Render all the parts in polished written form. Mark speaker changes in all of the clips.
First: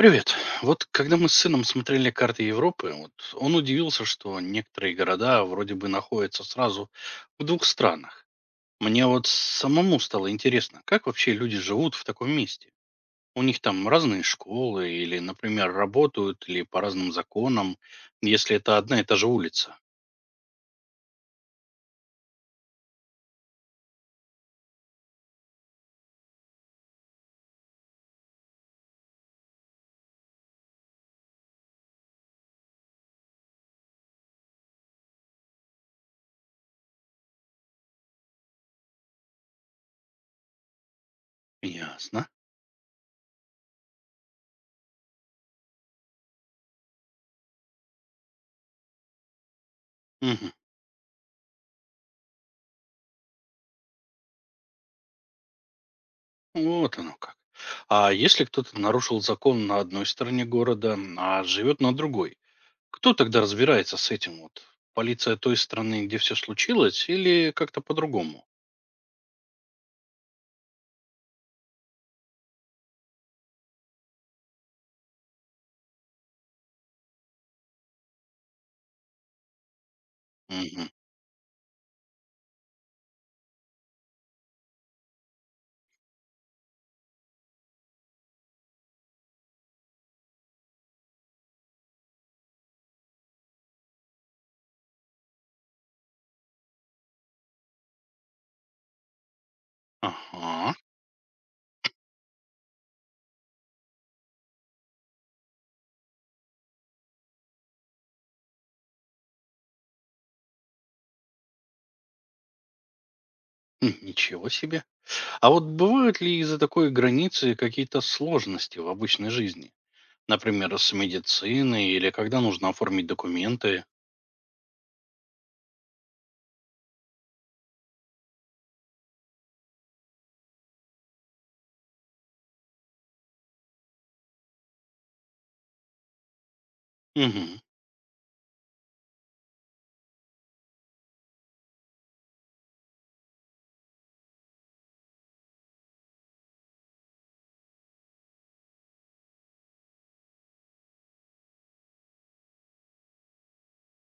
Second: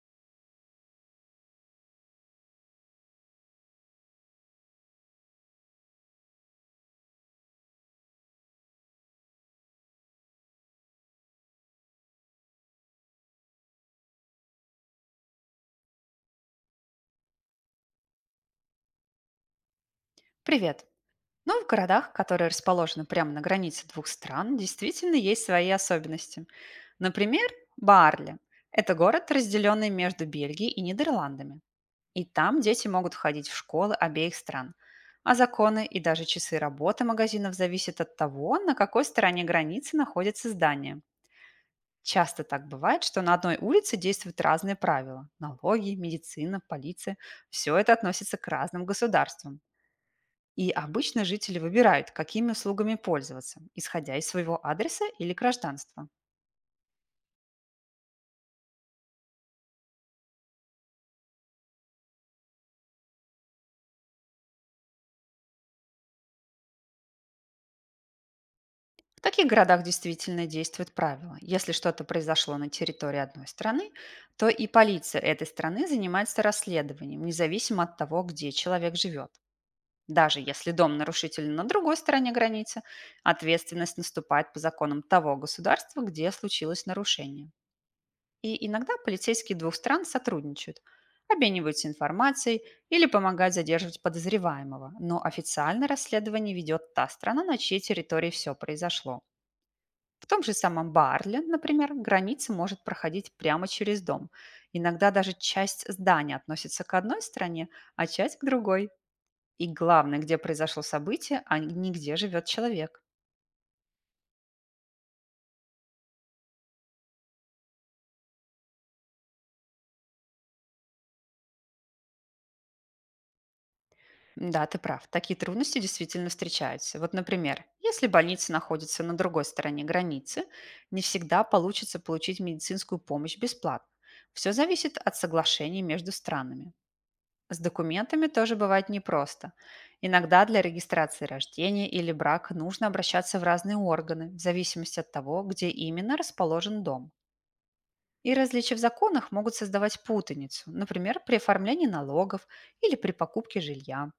Speaker 1: Привет. Вот когда мы с сыном смотрели карты Европы, вот он удивился, что некоторые города вроде бы находятся сразу в двух странах. Мне вот самому стало интересно, как вообще люди живут в таком месте? У них там разные школы или, например, работают или по разным законам, если это одна и та же улица.
Speaker 2: Привет! Ну, в городах, которые расположены прямо на границе двух стран, действительно есть свои особенности. Например, Баарли– это город, разделенный между Бельгией и Нидерландами. И там дети могут ходить в школы обеих стран. А законы и даже часы работы магазинов зависят от того, на какой стороне границы находится здание.
Speaker 1: Ясно.
Speaker 2: Часто так бывает, что на одной улице действуют разные правила– налоги, медицина, полиция. Все это относится к разным государствам.
Speaker 1: Мгм.
Speaker 2: И обычно жители выбирают, какими услугами пользоваться, исходя из своего адреса или гражданства.
Speaker 1: Вот оно как. А если кто-то нарушил закон на одной стороне города, а живет на другой? Кто тогда разбирается с этим? Вот полиция той страны, где все случилось, или как-то по-другому?
Speaker 2: В таких городах действительно действует правило. Если что-то произошло на территории одной страны, то и полиция этой страны занимается расследованием, независимо от того, где человек живет. Даже если
Speaker 1: Мгм.
Speaker 2: дом нарушителя на другой стороне границы, ответственность наступает по законам того государства, где случилось нарушение. И иногда полицейские двух стран сотрудничают, обмениваются информацией или помогают задерживать подозреваемого, но официально расследование ведет та страна, на чьей территории все произошло. В том же
Speaker 1: Ага.
Speaker 2: самом Барле, например, граница может проходить прямо через дом. Иногда даже часть здания относится к одной стране, а часть к другой. И главное, где произошло событие, а не где живет человек.
Speaker 1: Хм, ничего себе. А вот бывают ли из-за такой границы какие-то сложности в обычной жизни? Например, с медициной или когда нужно оформить документы?
Speaker 2: Да, ты прав. Такие трудности действительно встречаются. Вот, например, если больница находится на другой стороне границы, не всегда получится получить медицинскую помощь бесплатно. Все зависит от соглашений между странами. С
Speaker 1: Угу.
Speaker 2: документами тоже бывает непросто. Иногда для регистрации рождения или брака нужно обращаться в разные органы, в зависимости от того, где именно расположен дом. И различия в законах могут создавать путаницу, например, при оформлении налогов или при покупке жилья.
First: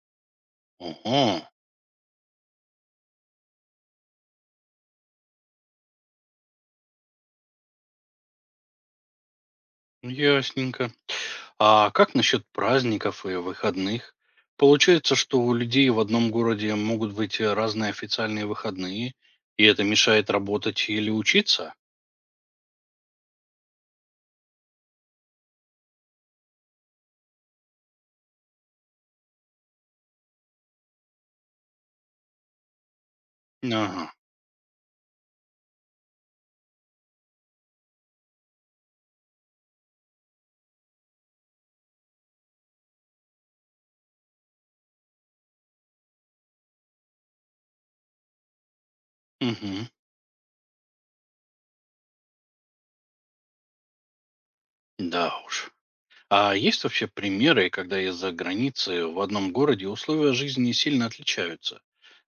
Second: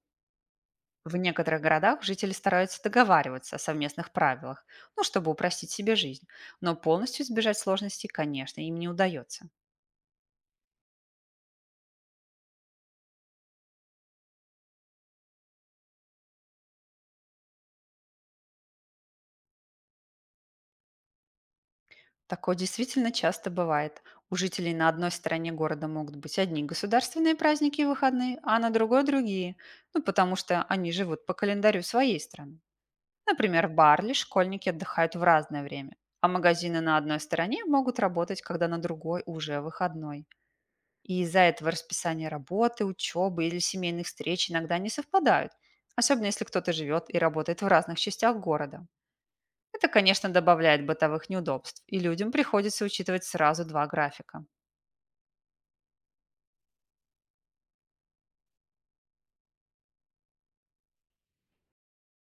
Speaker 2: В
Speaker 1: Ого.
Speaker 2: некоторых городах жители стараются договариваться о совместных правилах, ну, чтобы упростить себе жизнь. Но полностью избежать сложностей, конечно, им не удается.
Speaker 1: Ясненько. А как насчет праздников и выходных? Получается, что у людей в одном городе могут быть разные официальные выходные, и это мешает работать или учиться?
Speaker 2: Такое действительно часто бывает. У жителей на одной стороне города могут быть одни государственные праздники и выходные, а на другой– другие, ну, потому что они живут по календарю своей страны. Например, в
Speaker 1: Ага,
Speaker 2: Барли школьники отдыхают в разное время, а магазины на одной стороне могут работать, когда на другой уже выходной. И из-за этого расписание работы, учебы или семейных встреч иногда не совпадают, особенно если кто-то живет и работает в разных частях города. Это,
Speaker 1: угу,
Speaker 2: конечно, добавляет бытовых неудобств, и людям приходится учитывать сразу два графика.
Speaker 1: да уж. А есть вообще примеры, когда из-за границы в одном городе условия жизни сильно отличаются?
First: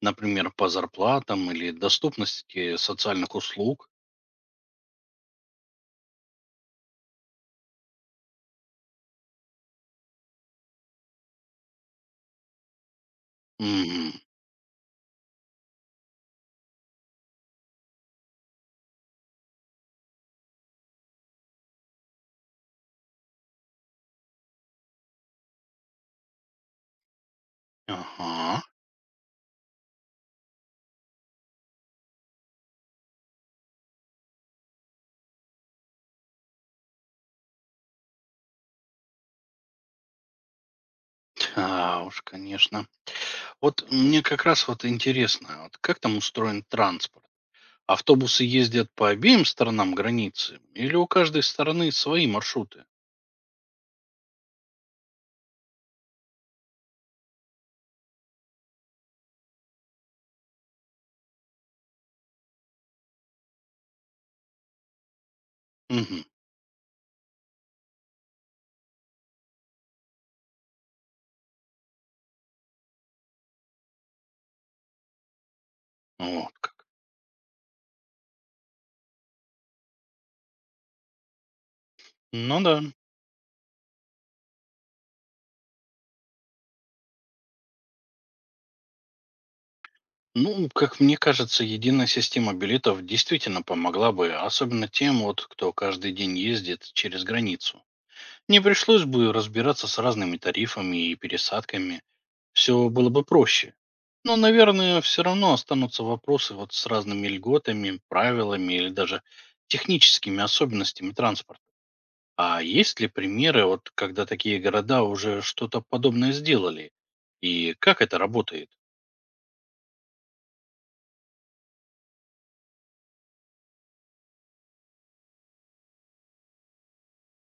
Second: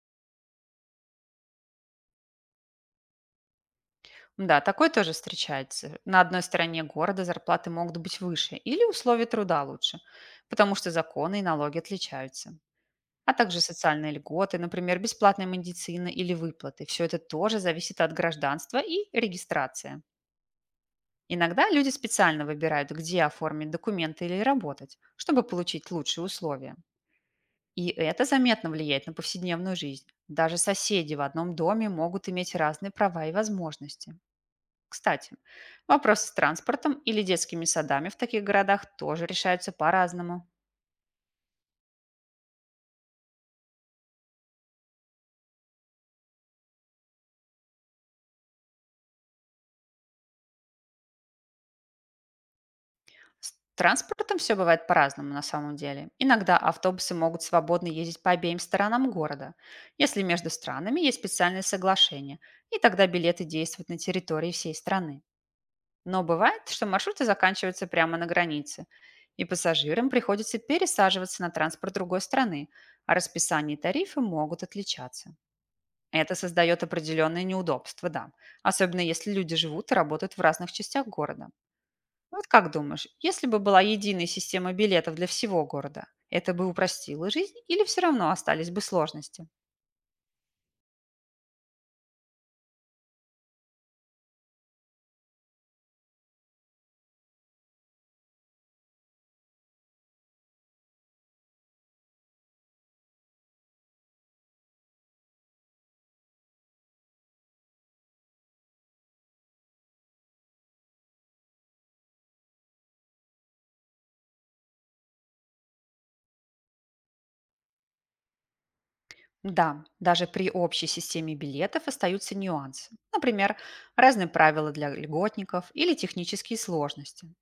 Speaker 1: Например, по зарплатам или доступности социальных услуг?
Speaker 2: Да, такое тоже встречается. На одной стороне города зарплаты могут быть выше или условия труда лучше, потому что законы и налоги отличаются. А также социальные
Speaker 1: Угу,
Speaker 2: льготы, например, бесплатная медицина или выплаты. Все это тоже зависит от гражданства и регистрации. Иногда люди специально выбирают, где оформить документы или работать, чтобы получить лучшие условия. И это
Speaker 1: ага,
Speaker 2: заметно влияет на повседневную жизнь. Даже соседи в одном доме могут иметь разные права и возможности. Кстати, вопросы с транспортом или детскими садами в таких городах тоже решаются по-разному.
Speaker 1: да уж, конечно. Вот мне как раз вот интересно, вот как там устроен транспорт? Автобусы ездят по обеим сторонам границы или у каждой стороны свои маршруты?
Speaker 2: С транспортом все бывает по-разному на самом деле. Иногда автобусы могут свободно ездить по обеим сторонам города, если между странами есть специальные соглашения, и тогда билеты действуют на территории всей страны.
Speaker 1: Мгм.
Speaker 2: Но бывает, что маршруты заканчиваются прямо на границе, и пассажирам приходится пересаживаться на транспорт другой страны, а расписание и тарифы могут отличаться. Это
Speaker 1: Вот
Speaker 2: создает
Speaker 1: как.
Speaker 2: определенные неудобства, да, особенно если люди живут и работают в разных частях города. Вот
Speaker 1: Ну
Speaker 2: как
Speaker 1: да.
Speaker 2: думаешь, если бы была единая система билетов для всего города, это бы упростило жизнь или все равно остались бы сложности?
Speaker 1: Ну, как мне кажется, единая система билетов действительно помогла бы, особенно тем, вот, кто каждый день ездит через границу. Не пришлось бы разбираться с разными тарифами и пересадками. Все было бы проще. Но, наверное, все равно останутся вопросы вот с разными льготами, правилами или даже техническими особенностями транспорта. А есть ли примеры, вот когда такие города уже что-то подобное сделали? И как это работает?
Speaker 2: Да, даже при общей системе билетов остаются нюансы. Например, разные правила для льготников или технические сложности.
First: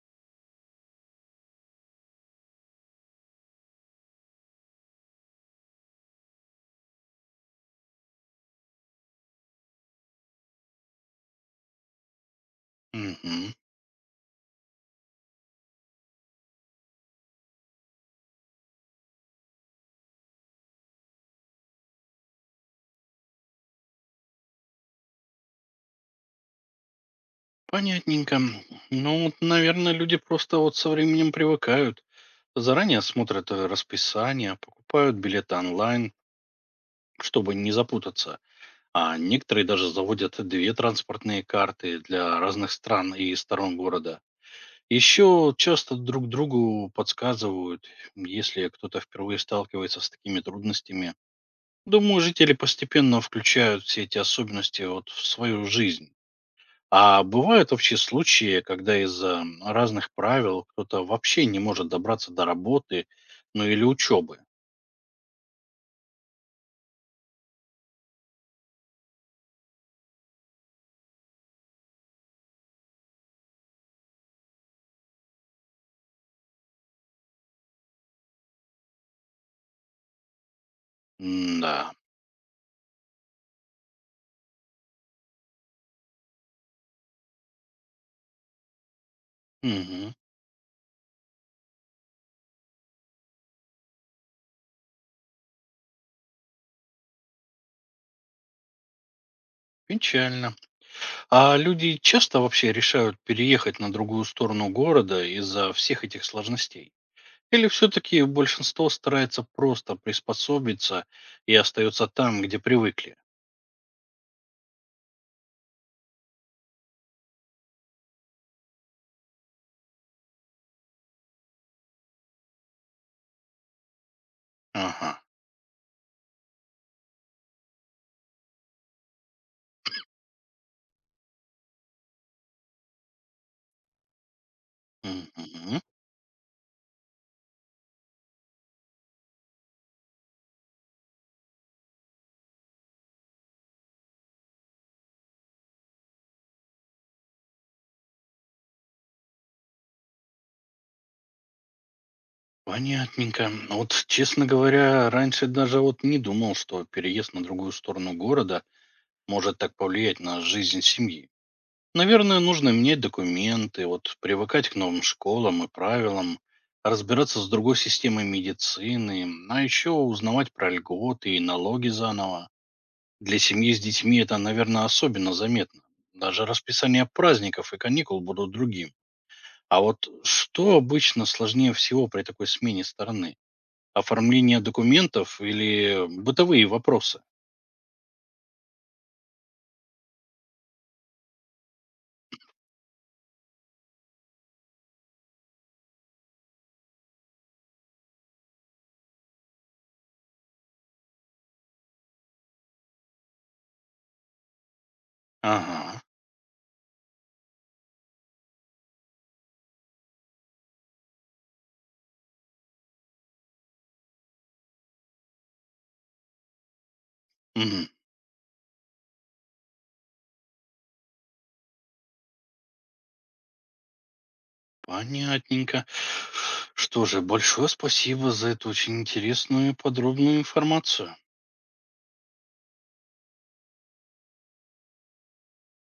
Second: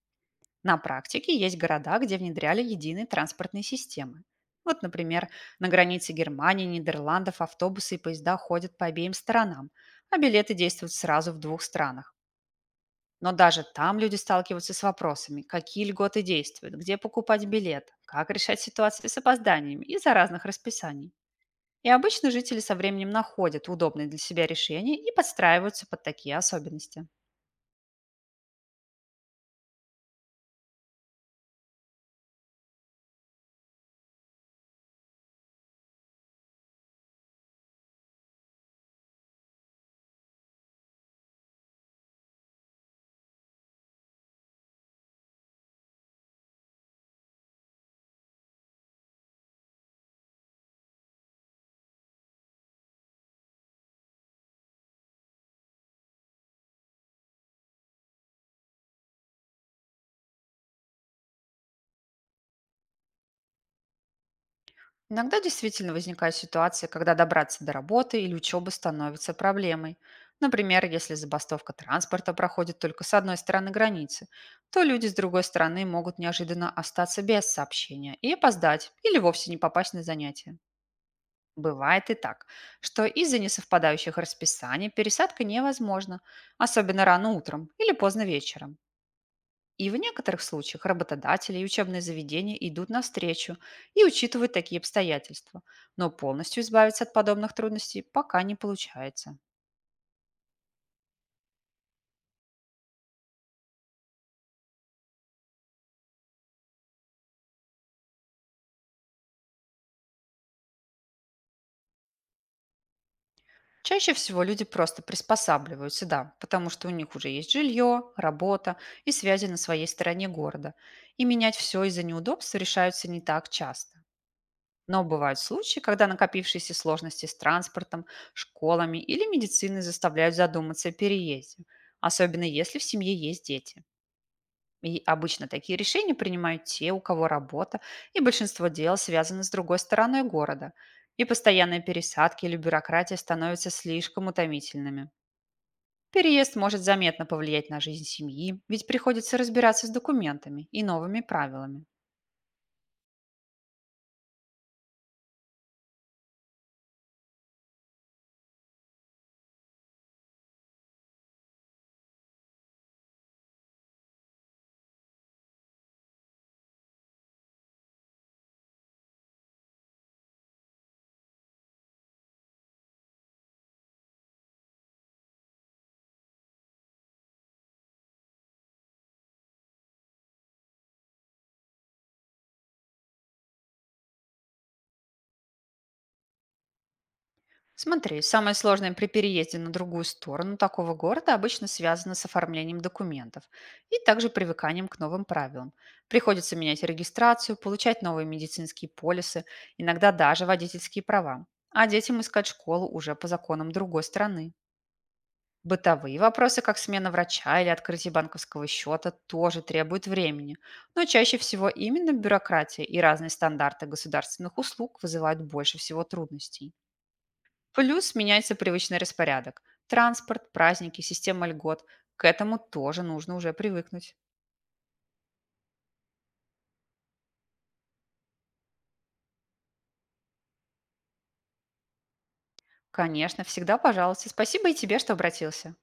Speaker 2: На практике есть города, где внедряли единые транспортные системы. Вот, например, на границе Германии, Нидерландов автобусы и поезда ходят по обеим сторонам, а билеты действуют сразу в двух странах. Но
Speaker 1: Мгм.
Speaker 2: даже там люди сталкиваются с вопросами, какие льготы действуют, где покупать билет, как решать ситуации с опозданиями из-за разных расписаний. И обычно жители со временем находят удобные для себя решения и подстраиваются под такие особенности.
Speaker 1: Понятненько. Ну, вот, наверное, люди просто вот со временем привыкают. Заранее смотрят расписание, покупают билеты онлайн, чтобы не запутаться. А некоторые даже заводят две транспортные карты для разных стран и сторон города. Еще часто друг другу подсказывают, если кто-то впервые сталкивается с такими трудностями. Думаю, жители постепенно включают все эти особенности вот в свою жизнь. А бывают вообще случаи, когда из-за разных правил кто-то вообще не может добраться до работы, ну или учебы.
Speaker 2: Иногда действительно возникает ситуация, когда добраться до работы или учебы становится проблемой. Например, если забастовка транспорта проходит только с одной стороны границы, то люди с другой стороны могут неожиданно остаться без сообщения и опоздать или вовсе не попасть на занятия.
Speaker 1: Да,
Speaker 2: Бывает и так, что из-за несовпадающих расписаний пересадка невозможна, особенно рано утром или поздно вечером. И в некоторых случаях работодатели и учебные заведения идут навстречу и учитывают такие обстоятельства, но полностью избавиться от подобных трудностей пока не получается.
Speaker 1: печально. А люди часто вообще решают переехать на другую сторону города из-за всех этих сложностей? Или все-таки большинство старается просто приспособиться и остается там, где привыкли?
Speaker 2: Чаще всего люди просто приспосабливаются, да, потому что у них уже есть жилье, работа и связи на своей стороне города. И менять все из-за неудобств решаются не так часто. Но
Speaker 1: Ага.
Speaker 2: бывают случаи, когда накопившиеся сложности с транспортом, школами или медициной заставляют задуматься о переезде, особенно если в семье есть дети. И обычно такие
Speaker 1: Мгм.
Speaker 2: решения принимают те, у кого работа, и большинство дел связаны с другой стороной города. И постоянные пересадки или бюрократия становятся слишком утомительными. Переезд может заметно повлиять на жизнь семьи, ведь приходится разбираться с документами и новыми правилами.
Speaker 1: Понятненько. А вот, честно говоря, раньше даже вот не думал, что переезд на другую сторону города может так повлиять на жизнь семьи. Наверное, нужно менять документы, вот привыкать к новым школам и правилам, разбираться с другой системой медицины, а еще узнавать про льготы и налоги заново. Для семьи с детьми это, наверное, особенно заметно. Даже расписание праздников и каникул будут другим. А вот что обычно сложнее всего при такой смене стороны? Оформление документов или бытовые вопросы?
Speaker 2: Смотри, самое сложное при переезде на другую сторону такого города обычно связано с оформлением документов и также привыканием к новым правилам. Приходится менять регистрацию, получать новые медицинские полисы, иногда даже водительские права. А детям искать школу уже по законам другой страны.
Speaker 1: Ага.
Speaker 2: Бытовые вопросы, как смена врача или открытие банковского счета, тоже требуют времени. Но чаще всего именно бюрократия и разные стандарты государственных услуг вызывают больше всего трудностей.
Speaker 1: Мгм.
Speaker 2: Плюс меняется привычный распорядок. Транспорт, праздники, система льгот. К этому тоже нужно уже привыкнуть.
Speaker 1: Понятненько. Что же, большое спасибо за эту очень интересную и подробную информацию.
Speaker 2: Конечно, всегда пожалуйста. Спасибо и тебе, что обратился.